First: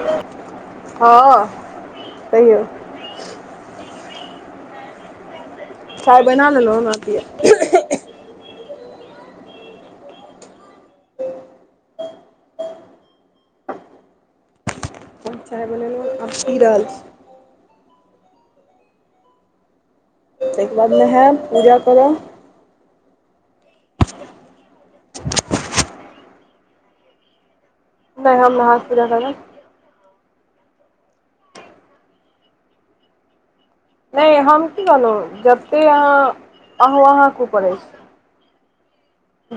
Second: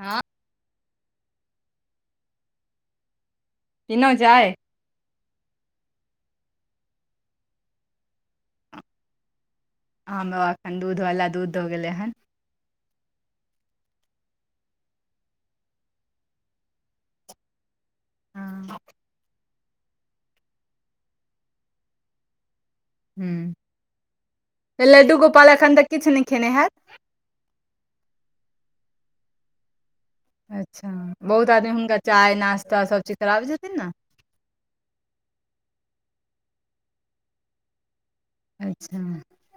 हँ हँ कहियौ पिनौ जाइ चाय बना लेलौ ओना पियब हामो एखन दूधवला दूध द गेलै हन [unintelligible] चाइ बनेलौ आब पी रहल छी हँ ताईके बाद नहाएब पूजा करब हूं लड्डू गोपालाल एखन तक किछु नै खेने हेएत नै हम नहा क पुजा करब अच्छा बहुत आदमी हुनका चाय नास्ता सबचीज कराबै छथिन न नै हम की कहलौ जते अहाँ आहु अहाँ के उपर अछी अच्छा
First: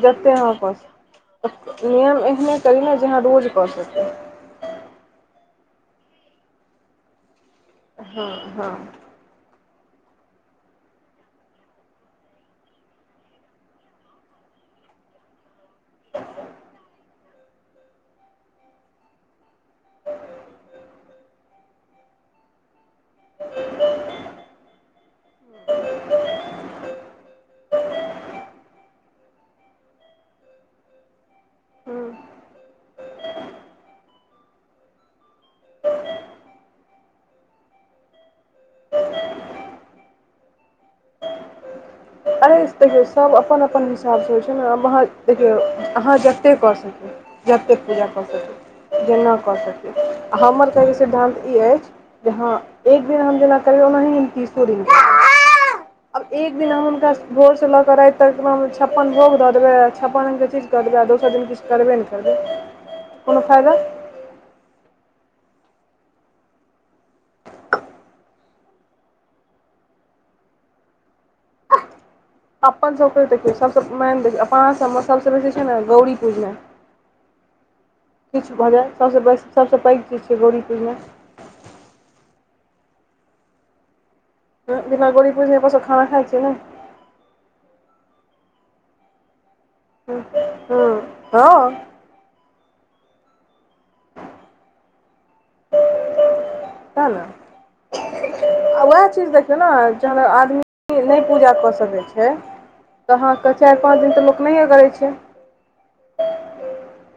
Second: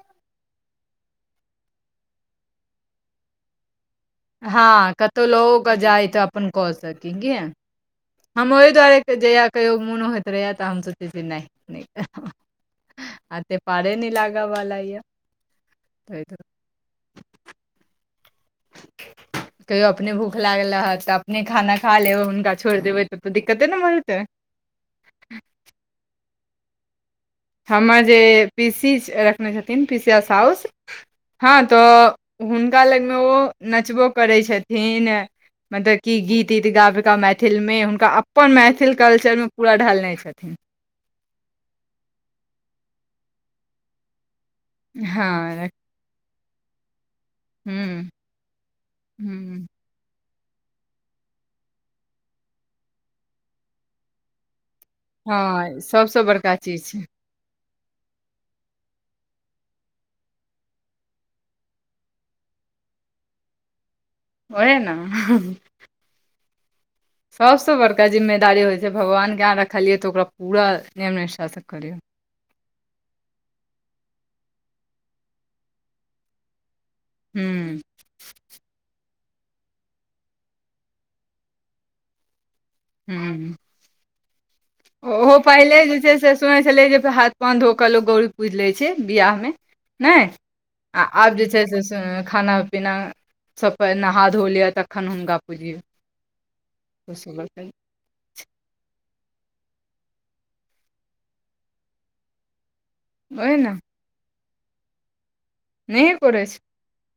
जते अहाँ कऽ स नियम एहने करी न जे अहाँ रोज कऽ सकि हँ कतहु लवो क जाइ तऽ अपन कऽ सकी की हँ हम ओहि हँ दुआरे जयहिया कहियो मुनो होत रहया तऽ हम सोच छी नै नै ले आते पाड़े नै लागै वाला यै कहियो अपने भूख लागल रहत तऽ अपने खाना खा लेब हुनका छोड़ि देबै तब त दिकक्ते नै भजेतै [inaudible] हमर जे पी सी रखने छथिन पीसीया साउस हँ तऽ हुनका लग मे ओ नचबो करै छथिन मतब की गीत ईीत गाब कऽ मैथिलमे हुनका अप अपन मैथिल कल्चरमे पूरा ढालने छथिन अरे तै सब अपन अपन हिसाब सँ होइ छै न अहाँ देखियौ हँ अहाँ जते कऽ सकी जतेक पूजा हूँ कऽ सकी जेना कऽ हूँ सकी आ हमर कहैै सिद्धानंत ई अछि जे हँ एक दिन हम जेना कहियो ओनाहि हम कि छोड़ि हँ [unintelligible] सभसँ आब बड़का एक दिन ला चीज छै हम भोर स लऽ क राति तक छप्पन भोग द देबै छप्पन रंग के चीज कऽ देबै आ दोसर दिन किछ करबे नै करबै कोनो फायदा ओहे न सबसँ बड़का जिम्मेदारी होइ छै भगवान के अहाँ रखलियै तऽ ओकरा पूरा नियम निष्ठा सँ करियौ अपन सब के देखियौ सब सँ मेन देखौयो अपना सब मे सबसँ बेसी छै ने गौरी पूजनाइ हूँ किछु भऽ जाय सब सँ सब सबसँ पैघ कीछै गौरी पूजनाय हूँ बिना गौरी ओहो पूजने अपन पहिले सभ जे खाना छै खाइ से छियै ने सुनै छलै जे हाथ पाँव धो कऽ लोक गौरी पूज लै छै बियाह मे हँ नहि आ हँ आब जे छै सएह से खाना पीना सभ से पहिले नहा धो लिय तखन हुनका पूजियो सेह नऽ [inaudible] आ उएह चीज देखियौ नऽ जहन आदमी नहि पूजा कऽ सकै छै तऽ अहाँके ने चारि पाँच दिन तऽ लोक नहिए करै छै नहि करे छै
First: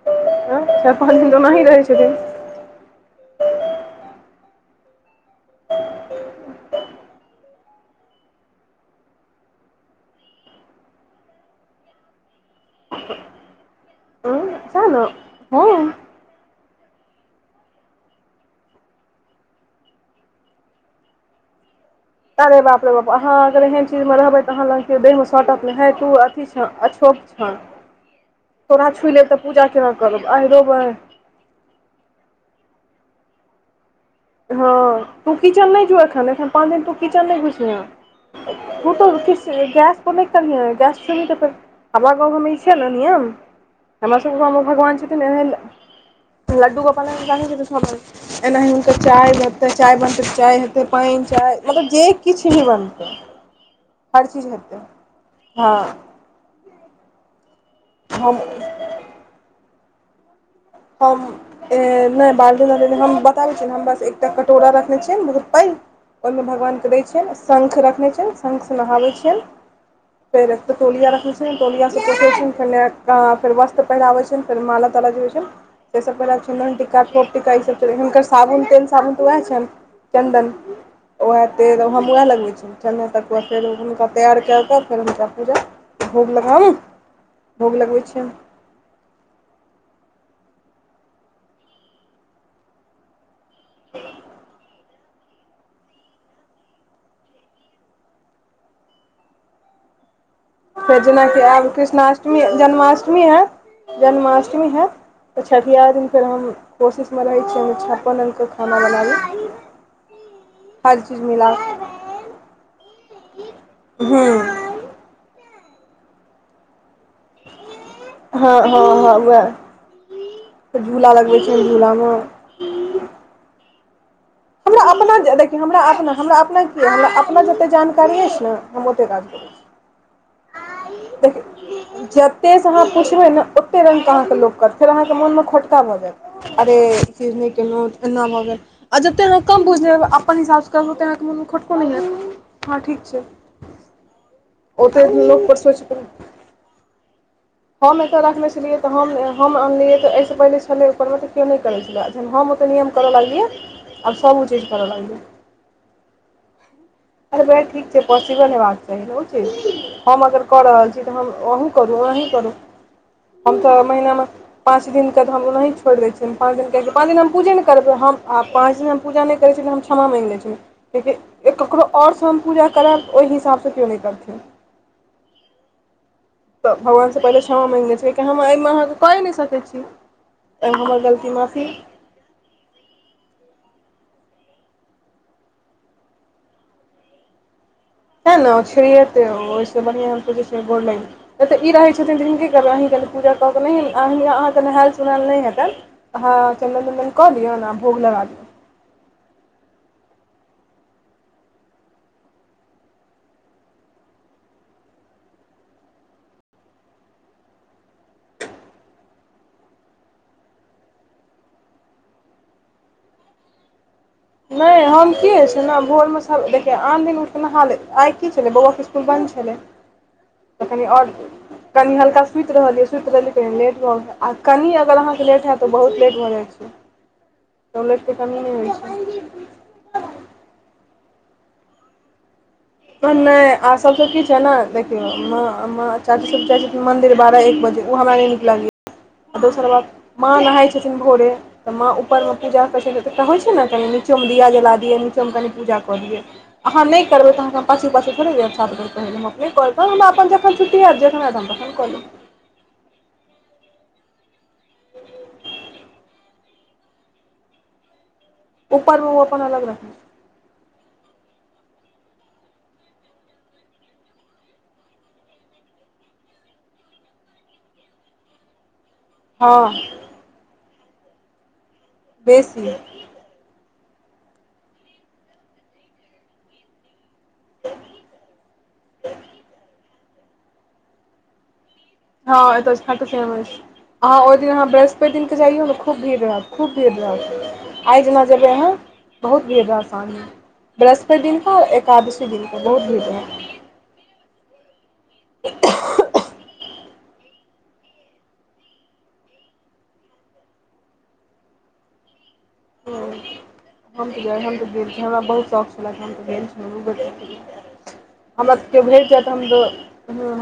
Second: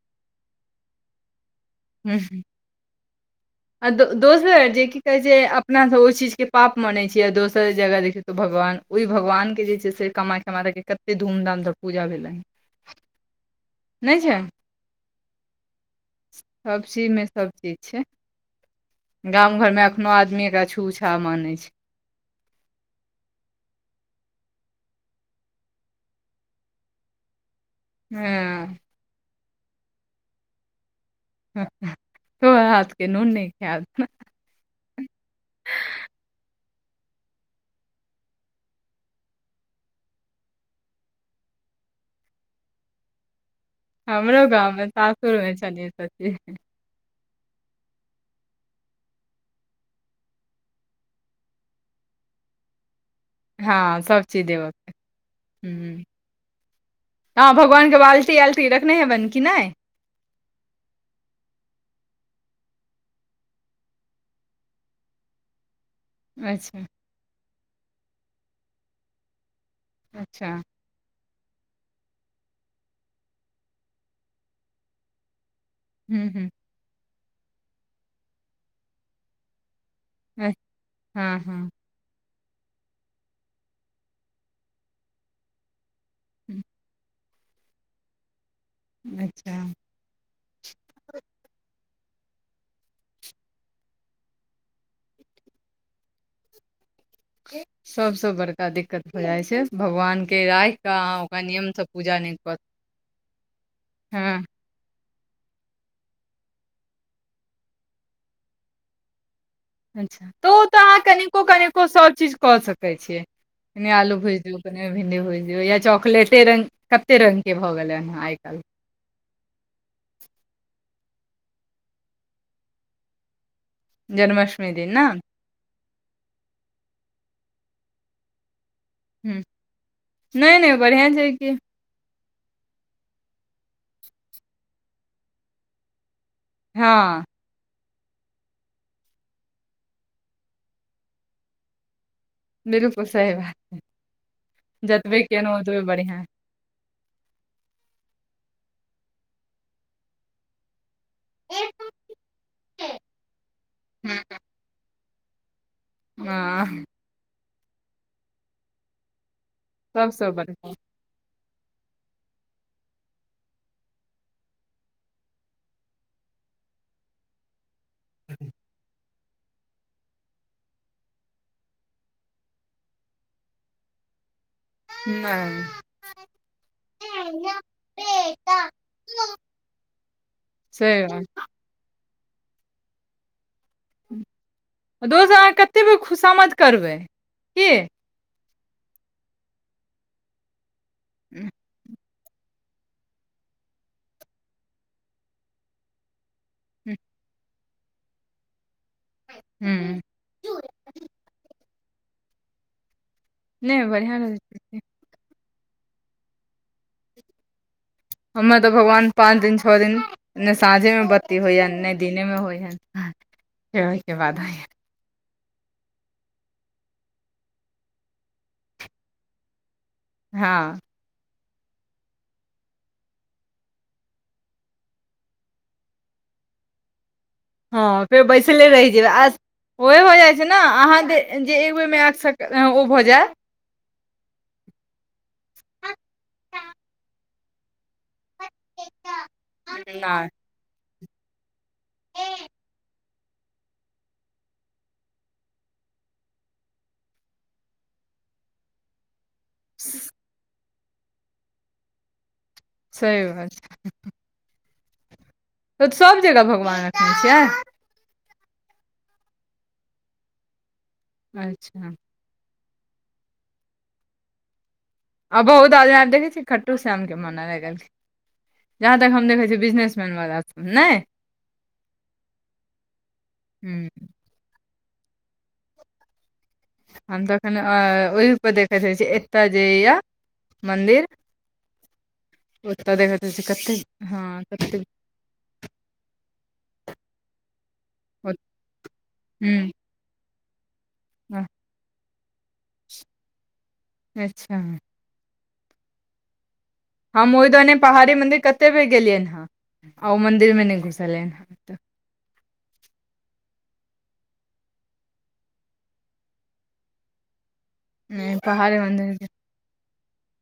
ह तऽ चाईर पांच दिन त ओनाही रहे छै हूं आ द दोसर जे की कहै छै अपनासँ ओहि चीज के पाप मानैत छैै दोसर जगह देखियौ तऽ भगवान ओहि भगवान के जे छै से कमााय क हमके कतेक धूमधाम सँ पूजा भेलनि नय छै सेह नऽ [unintelligible] सब चीज मऽ सब चीज छैय गामं घर में एखनो आदमी एकरा छू छा मानय छै अरे बाप रे बाप अहाँ अगर एहन चीज मऽ रहबै तऽ अहाँ लंग के देहमे शटत नहि है तू अथी छ अछो अच्छा हँ तोरा छु लेब तऽ पूजा केना करब आहैंरौ बैह तोरा हाथ कऽ नून नहि खायब हँ तू किचन नय जो एखन अखन पाँच दिन तू किचन नहि घुसयह ओ तो किछ गैस [unintelligible] नहि गैस छूबिही तऽ फेर हमरा गाँव घर मे ई छै नऽ नियम हमरा सब के हमरो गांव में गाँव मे भगवान छथिन सासुर ने मे छनि सब चीज [unintelligible] लड्डू गोपाल एना [unintelligible] तऽ चाय बनतै चाय बनतै तऽ चाय हेतै पानि चाय मतलब जे किछु भी बनतै हँ सभ हर चीज देबे हेतै कऽ हँ हू आहँ भगवान कऽ बाल्टी हम आल्टी रखने हेबन की नय हम नहि बालटी अल्टी हम बताबै छियै ने हम बस एकटा कटोरा रखने छियै बहुत पैघ ओहिमे भगवान अच्छा के दै छियनि शङ्ख रखने छियनि शङ्ख सँ नहाबै छियनि अच्छा फैर तोलिया रखैत छियनि टोलियाँ पोैछे छियनि फेर नाइका फेर वस्त्र पहिराबैत छियनि फेर माला ताला जे होइत छनि से सभ हूँ पहिराबैन हूँ छीएन ननटीका फोट टीका ईसभ चलै छै हुनकर सबुन तेल साबुन तऽ उएह छनि चन्दन हँ वएह हँ तेल हम वएह लगबै छी [unintelligible] तक फेर हुनका तैयार कए कऽ फेर हुनका पूजा भोग लगाऊ भोग लगबै छिएन अच्छा सबसे बड़का दिक्कत हो जाइ छै भगवान के राखि कऽ फेर अहाँ जेनाकि ओकरा आब नियमसँ पूजा नहि कृष्णाष्टमी कऽ जन्माष्टमी हए हँ जन्माष्टमी है। तऽ छठिियार दिन फेर हम कोशिशमे रहै छीै हममे छप्पन रङ्गके खाना बनाबी। अच्छा तऽ ओ तऽ अहाँ हर चीज कनिको मिला कनिको सब चीज कऽ सकै छियैने आलू हूँ भेजू भिंडी भूज दियो या चॉकलेट रंग कते रंग के भए गेले हँ हँ हँ उह झूला लगबे छैन झूला मऽ जन्माष्टमी हमरा दिन ने अपना देखियौ हमरा अपना हमरा अपना की हमरा अपना जते जानकारी अछि नऽ हम ओतेक काज हूँ करै छी। नहि नहि बढ़िआँ छै आइ कि जे जतेसँ अहाँ पुछबै ने ओते रङ्केहके लोकत फेर अहाँके मनमे खोटक भ जायत। अरे ई हँ चीज नहि कनो तऽ एना भगेल जते आहाँ कम बुझाल अपन हिसाब स करू त मोन खोटको नहि हैत हँ ठीक बिलकुल छै सही बात औतै जतबे लोक पर केलहुँ सोइच ओतबे के, बढ़िआँ हम एतऽ रखने छलियै तऽ हम हम अनलियै तऽ एहिसँ पहिले छलै करबै तऽ केओ नहि करै छलै आ जहन हम ओतेक नियम करय लगलियै आब सभ ओ चीज करय लगलियै [unintelligible] अरे ठीक छै पॉसिबल होबाक चाही नऽ उ चीज हम सबसँ अगर कऽ बढ़िआँ रहल छी त हम अहूँ करू अहीँ करू हम तऽ महीना मऽ पाँच दिन के तऽ हम ओनहिये छोड़ि दय छियै पाँच दिन क पाँच दिन हम पूजे ने, कि करबै हम आ पाँच दिन हम पूजा नहि करै छलियै हम क्षमा माँगि लय छलियै। लेकिन ककरो आओरसँ हम पूजा करैरब ओहि हिसाबसँ केओ नहि करथिन। तऽ भगवानसँ नहि पहिले क्षमा मंगै ले छी हम, एहिमे अहाँके कये नहि सकैत छी हमर सही बात गलती माफी। दोसर कऽ अहाँ कतेक बेर खुशामद करबै की इहै ने छिरियेतै ओहिसे बढ़िया गोर लगै हुँ छी। ई रहै छै, छथिन तऽ हिनकर आब अहीँ कनि पूजा कऽ केऽ नहि अऽ अहाँके नहायए सोनाएल नहि हेतनि अहाँ चन्दन चन्दन कऽ लियौन आ भोग लगा ली हू नहि बढ़िआँ रहते हमरा ओते भगवान पाँंच दिन छअ दिन ने साँझे में बत्ती होइये ने दिने में होइये ओहिके बाद होइया नहि हम की छ ने भोर मे सब देखिय आन दिन उठ नहा लियै आइ की छलै बौआ, स्कुल बन्द छलै तऽ हँ कनि आओर कनि हल्का सुति रहलियै सुति रहलियै त कनि लेट भऽ गेल आ कनि अगर अहाँके लेट हैत तऽ बहुत लेट भऽ जाइ छै। तऽ हँ लेटके फेर कमी नहि बैसले होइ रहि छै जायबे आ ओहे होए जाइ छै नऽ अहाँ जे एक बेर मे आ सक [unintelligible] आर सब किछै ने देखियोम म म चाची सब चाहे छथिन मंदिर बारह एक बजे ओ हमरा नै नीक लागैय। आ दोसर बात नहि माँ नहाय छथिन भोरे तऽ माँ ऊपर मे पूजा करै छथिन एकटा होइ छै नऽ कनि नीचो मे दिया जला दियै नीचो मे कनि पूजा कऽ दियै। अहाँ नहि करबै तऽ अहाँके पाछू-पाछू थोड़े जैत सात बेर कहैले। नहि केलैन तऽ हमरा अपन जखन छुट्टी हैत तखन कलेब सही बात छय [unintelligible] ओऽ सभ जगह भगवान रखने छियै उपरमे ओ अपन अलग रखने अच्छा आ बहुत आदमी आ के देखै छी खाटू शामके मानऽ लगेलखिन जहाँ तक हम देखै छियै हँ बिजनेसमैनवला सभ नय। बेसीऐ हू हम तऽखन ओहिपर देखैत रह छी एतय जे या मदिर हाँ एता त खाटू श्याम अछि कतेक अहाँ ओ हँ दिन अहाँ कतेक बृहस्पति दिनकँ जइयौ न खूब भीड़ रहत खूब भीड़ रहत आइ जना हूँ जेबै आहाँ बहुत भीड़ रहत। [unintelligible] बृहस्पति दिनक एकादशी दिनक तक बहुत भीड़ रहत। अच्छा हम ओयदने पहाड़ी मंदिर कते बेर गेलियैन हँ आ ओ मंदिर मे नई घुसलियेंन हे [unintelligible] हम तऽ हम तऽ गेल हमरा बहुत शौक छले हम तऽ गेल छलो नहि [unintelligible] हमरा पहाड़े केओ भेट जायत मन्दिर हम दो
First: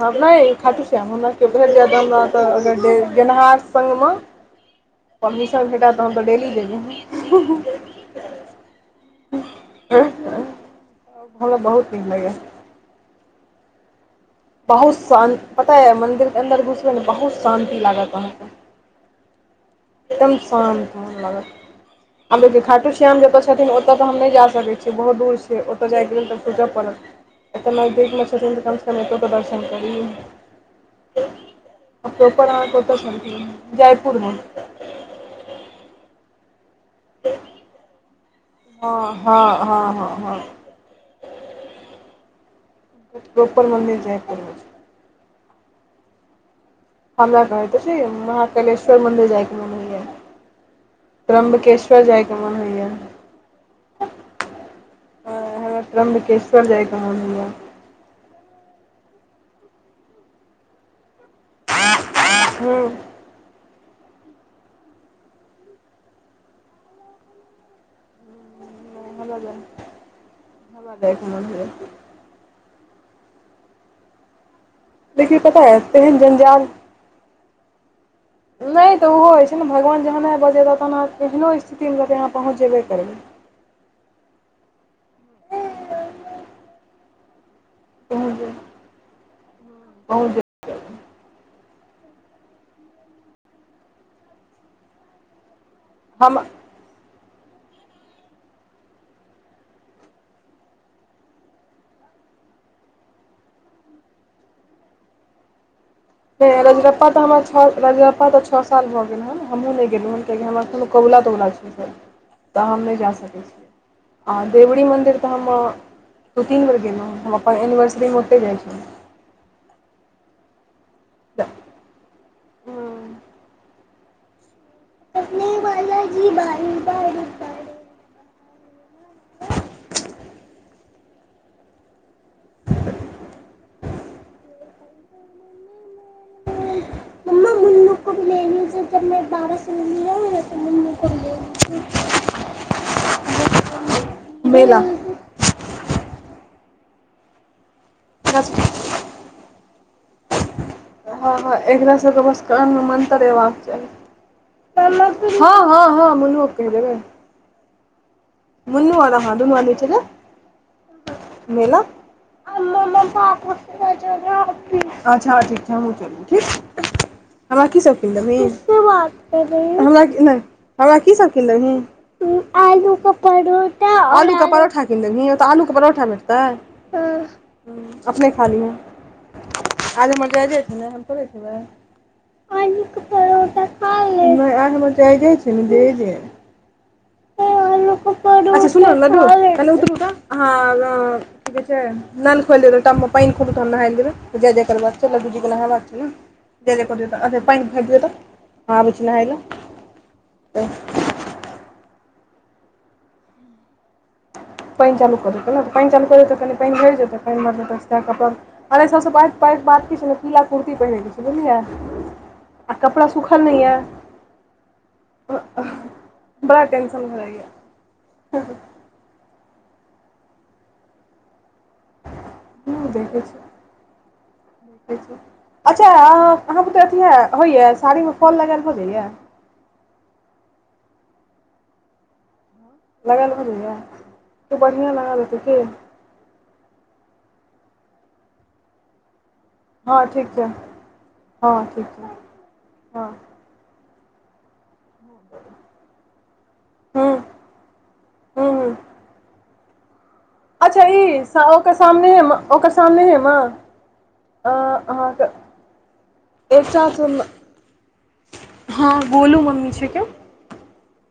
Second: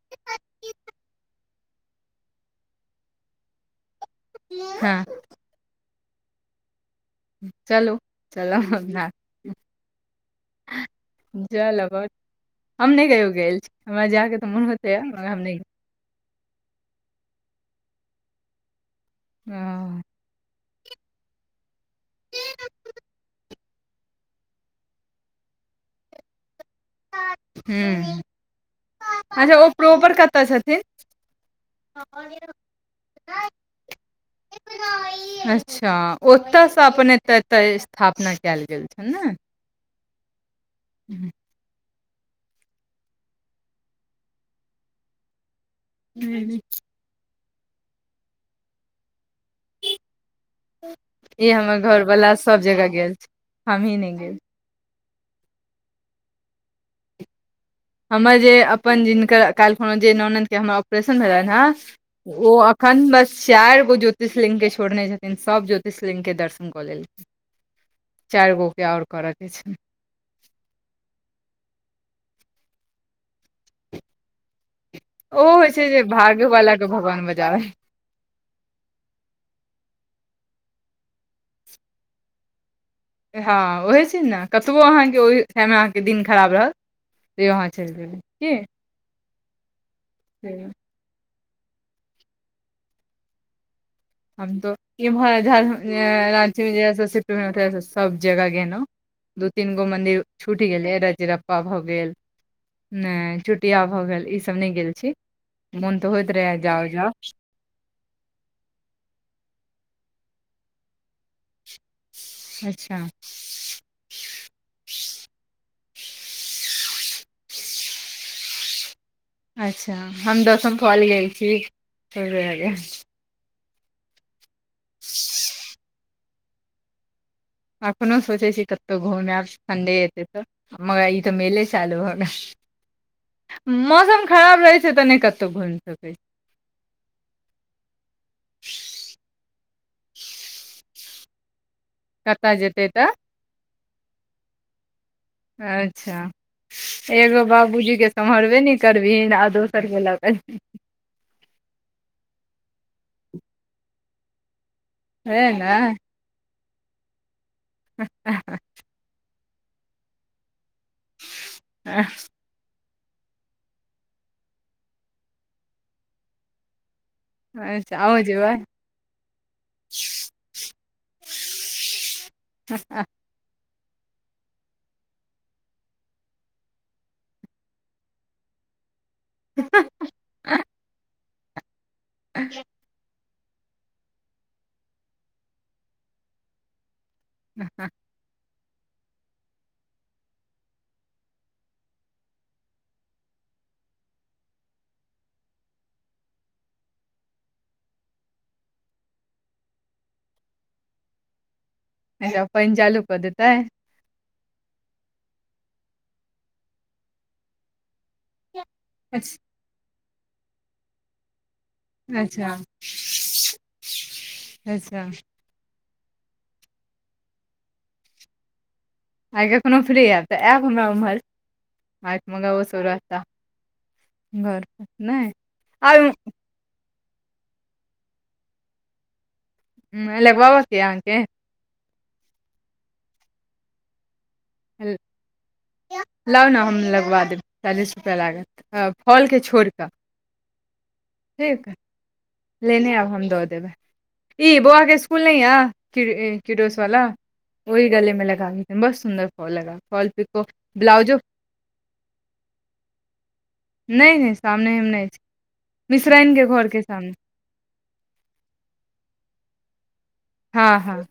हर नइ खाटू श्याम हमरा केओ भेट जाय त हमरा अगर गेनहार संग में [unintelligible] हँ परमिशन भेटय त हमसब डेली जैइबै चलू चलब हमरा [unintelligible] हमरा जाय बहुत नीक लगत लगैए हम नई कहियो गेल छी हमरा जाक बहुत शान्त पता यए मन्दिर के अन्दर घुसबै ने बहुत शान्ति लागत अहाँकेँ आ एकदम शान्त मान लगत आब देखेयौ खाटू श्याम जतऽ छथिन ओतऽ तऽ हम नइ जा सकै छियै बहुत दूर छैय ओतय जायके लेल तऽ सोचत पड़त [unintelligible] एत नजदीक हूँ में छथिन तऽ कम से कम ऐतो अच्छा ओ प्रोपर कतऽ छथिन [unintelligible] ओ प्रोपर अहाँक ओता छलखिन जयपुरमे [unintelligible] अच्छा ओतयसँ अपनने एतऽ स्थापना कयल गेल हँ हँ हँ हँ हँ हू [inaudible] प्रोपर मन्दिर जाय पड़े छय हूँ हमरा कहैत अछि महाकलेश्वर मन्दिर जाइके मन होइए ई हमर त्रयंबकेश्वर घर वाला जायके मन सब जगह होइए गेल छै हमही [unintelligible] हाँ नहि गेल हमरा त्रम्बकेश्वर जायके मन होइये हमर जे अपन जिनकर काल्हिखन जे नौनद के हमर ऑपरेशन भेलेन हँ ओ हूँ अखन बस चाइर गो ज्योतिष लिंग के छोड़ने छथिन सभ ज्योतिष लिंग के दर्शन कऽ लेलखिन चाइर गो [unintelligible] हमरा के छै जाय के मन होइये लेकिन ओ पता होइ है छै जे तेहन जंजाल भाग्यवाला के भगवान बचाबै नहि तऽ ओहो होइ छै ने भगवान जहन बजेता तहन अहाँ केहनो स्थितिमे रहबै अहाँ पहुँच जेबे करबै हँ ओहय चीज न कतबो अहाँके ओहि ठाम अहाँके दिन खराब रहत तैयो अहाँ चैल जेबय पहुँच के [unintelligible] पहुँच जेबय [inaudible] हूँ हम तो इम्हर झार हम रांची मे जहिया से सिफ्ट भेने तहियास सब जगह गेनो दू तीन गो मंदिर छूटि गेलै रजरप्पा भऽ गेल नय चुटिया भऽ गेल ईसभ नई गेल छी मन तऽ होइत रहै जाउ रजगप्पा जाउ तऽ हमर छ रजगप्पा तऽ छ साल भऽ गेल हँ हमहुँ नहि गेलहुँ हँ कियकि हमरा कोनो कबुला तबुला छै तऽ हम अच्छा नय जा सकै छीयै आ देवरी मन्दिर तऽ हम दू तीन बेर गेलहु हन अपन एनिवर्सरी मऽ ओतहि जाइ छी अच्छा हम दसम फ़ोल गेल छी च [unintelligible] [unintelligible] ई [unintelligible] एखनो सोचै छी कतहु घूम आयब सनडे एतै तऽ मगर ई तऽ मेले चालू भऽ गेल मौसम खराब रहय तऽ नहि कतहु घुम सकै मम्मा [unintelligible] कतय जेतै तऽ लीजिए बेला अच्छा एगो बाबूजीके बस सम्हरबे नय कर थिन आ दोसर कऽ ला कऽ हँ हँ एकरा सब के बस कान मऽ मन्तर एबाक चाही हँ है हँ ने हँ मनु आ के कहीं देबै [unintelligible] मुनु अ अहाँ दूनू अदमी चलब मेला [unintelligible] अच्छा अच्छा ठीक छै हमँ चलब ठीक हमरा कीसभ अच्छा कीन अहूँ देबही जेबै हमरा नय हमरा कीसभ कीन देबही [unintelligible] आलू कऽ परोठा किैन देबही ओतय आलू कऽ परोठा भटतै हू अपने खालिहे आज हमर जाइजे छै ने हम थोड़े खबै [unintelligible] [unintelligible] [unintelligible] चलु लाड्डु पहले उतरू तऽ अहा उ कि कहै छै नल खोलि दिअ त टब मे पइन खोलु त नहायल जेबै जय जय करबाक छै लाड्डू जी के नहबाक छै नऽ जय जय को दिय् तऽ अ पइन भरि देिय तऽ आबै छी नहाय ल त अच्छा पइन चालू कऽ देतैय पइन चालू कऽ देतय कनि पाइन भैर जेते आओर एहि सभसँ पैघ अच्छा पैघ बात की छलै कीा पीला कुर्ती पहिनै छल बझलििय अच्छा आ कपड़ा सुखल नहि यऽ अच्छा बड़ा टेंशन होइए जाय यऽ आइ कखनो फ्री हेब तऽ एब हमरा उम्हर आत मग ओ सरूा देखै छी घर देखै छी नहि अच्छा आ अहाँ बुतऽ अथी होइए साड़ीमे फाल लगाएल भऽ जाइयें ह लगबाबक किया नऽ हेतय लगा भय जाय येँ खूब बढ़िआँ लगाबे छिये कि लाउ नऽ हम लगवा देब चालीस रुपआ लागत फोल के छोड़िक हँ ठीक छै हँ ठीक छै लेने आब हँ हम दऽ देबै की बौआ के स्कुल नय किडोस वाला हूँ ओहि गली में हूँ हूँ लगाबी मस्त सुन्दर फोल लगा फोल पिको अच्छा ब्लाउजो ई ओकर सामने हे ओकर सामने हे मा नहि नहि सामने नहि छै मिश्राइनके घरके एकटा सामने से- हँ गोलू मम्मी के छै क्य हँ हँ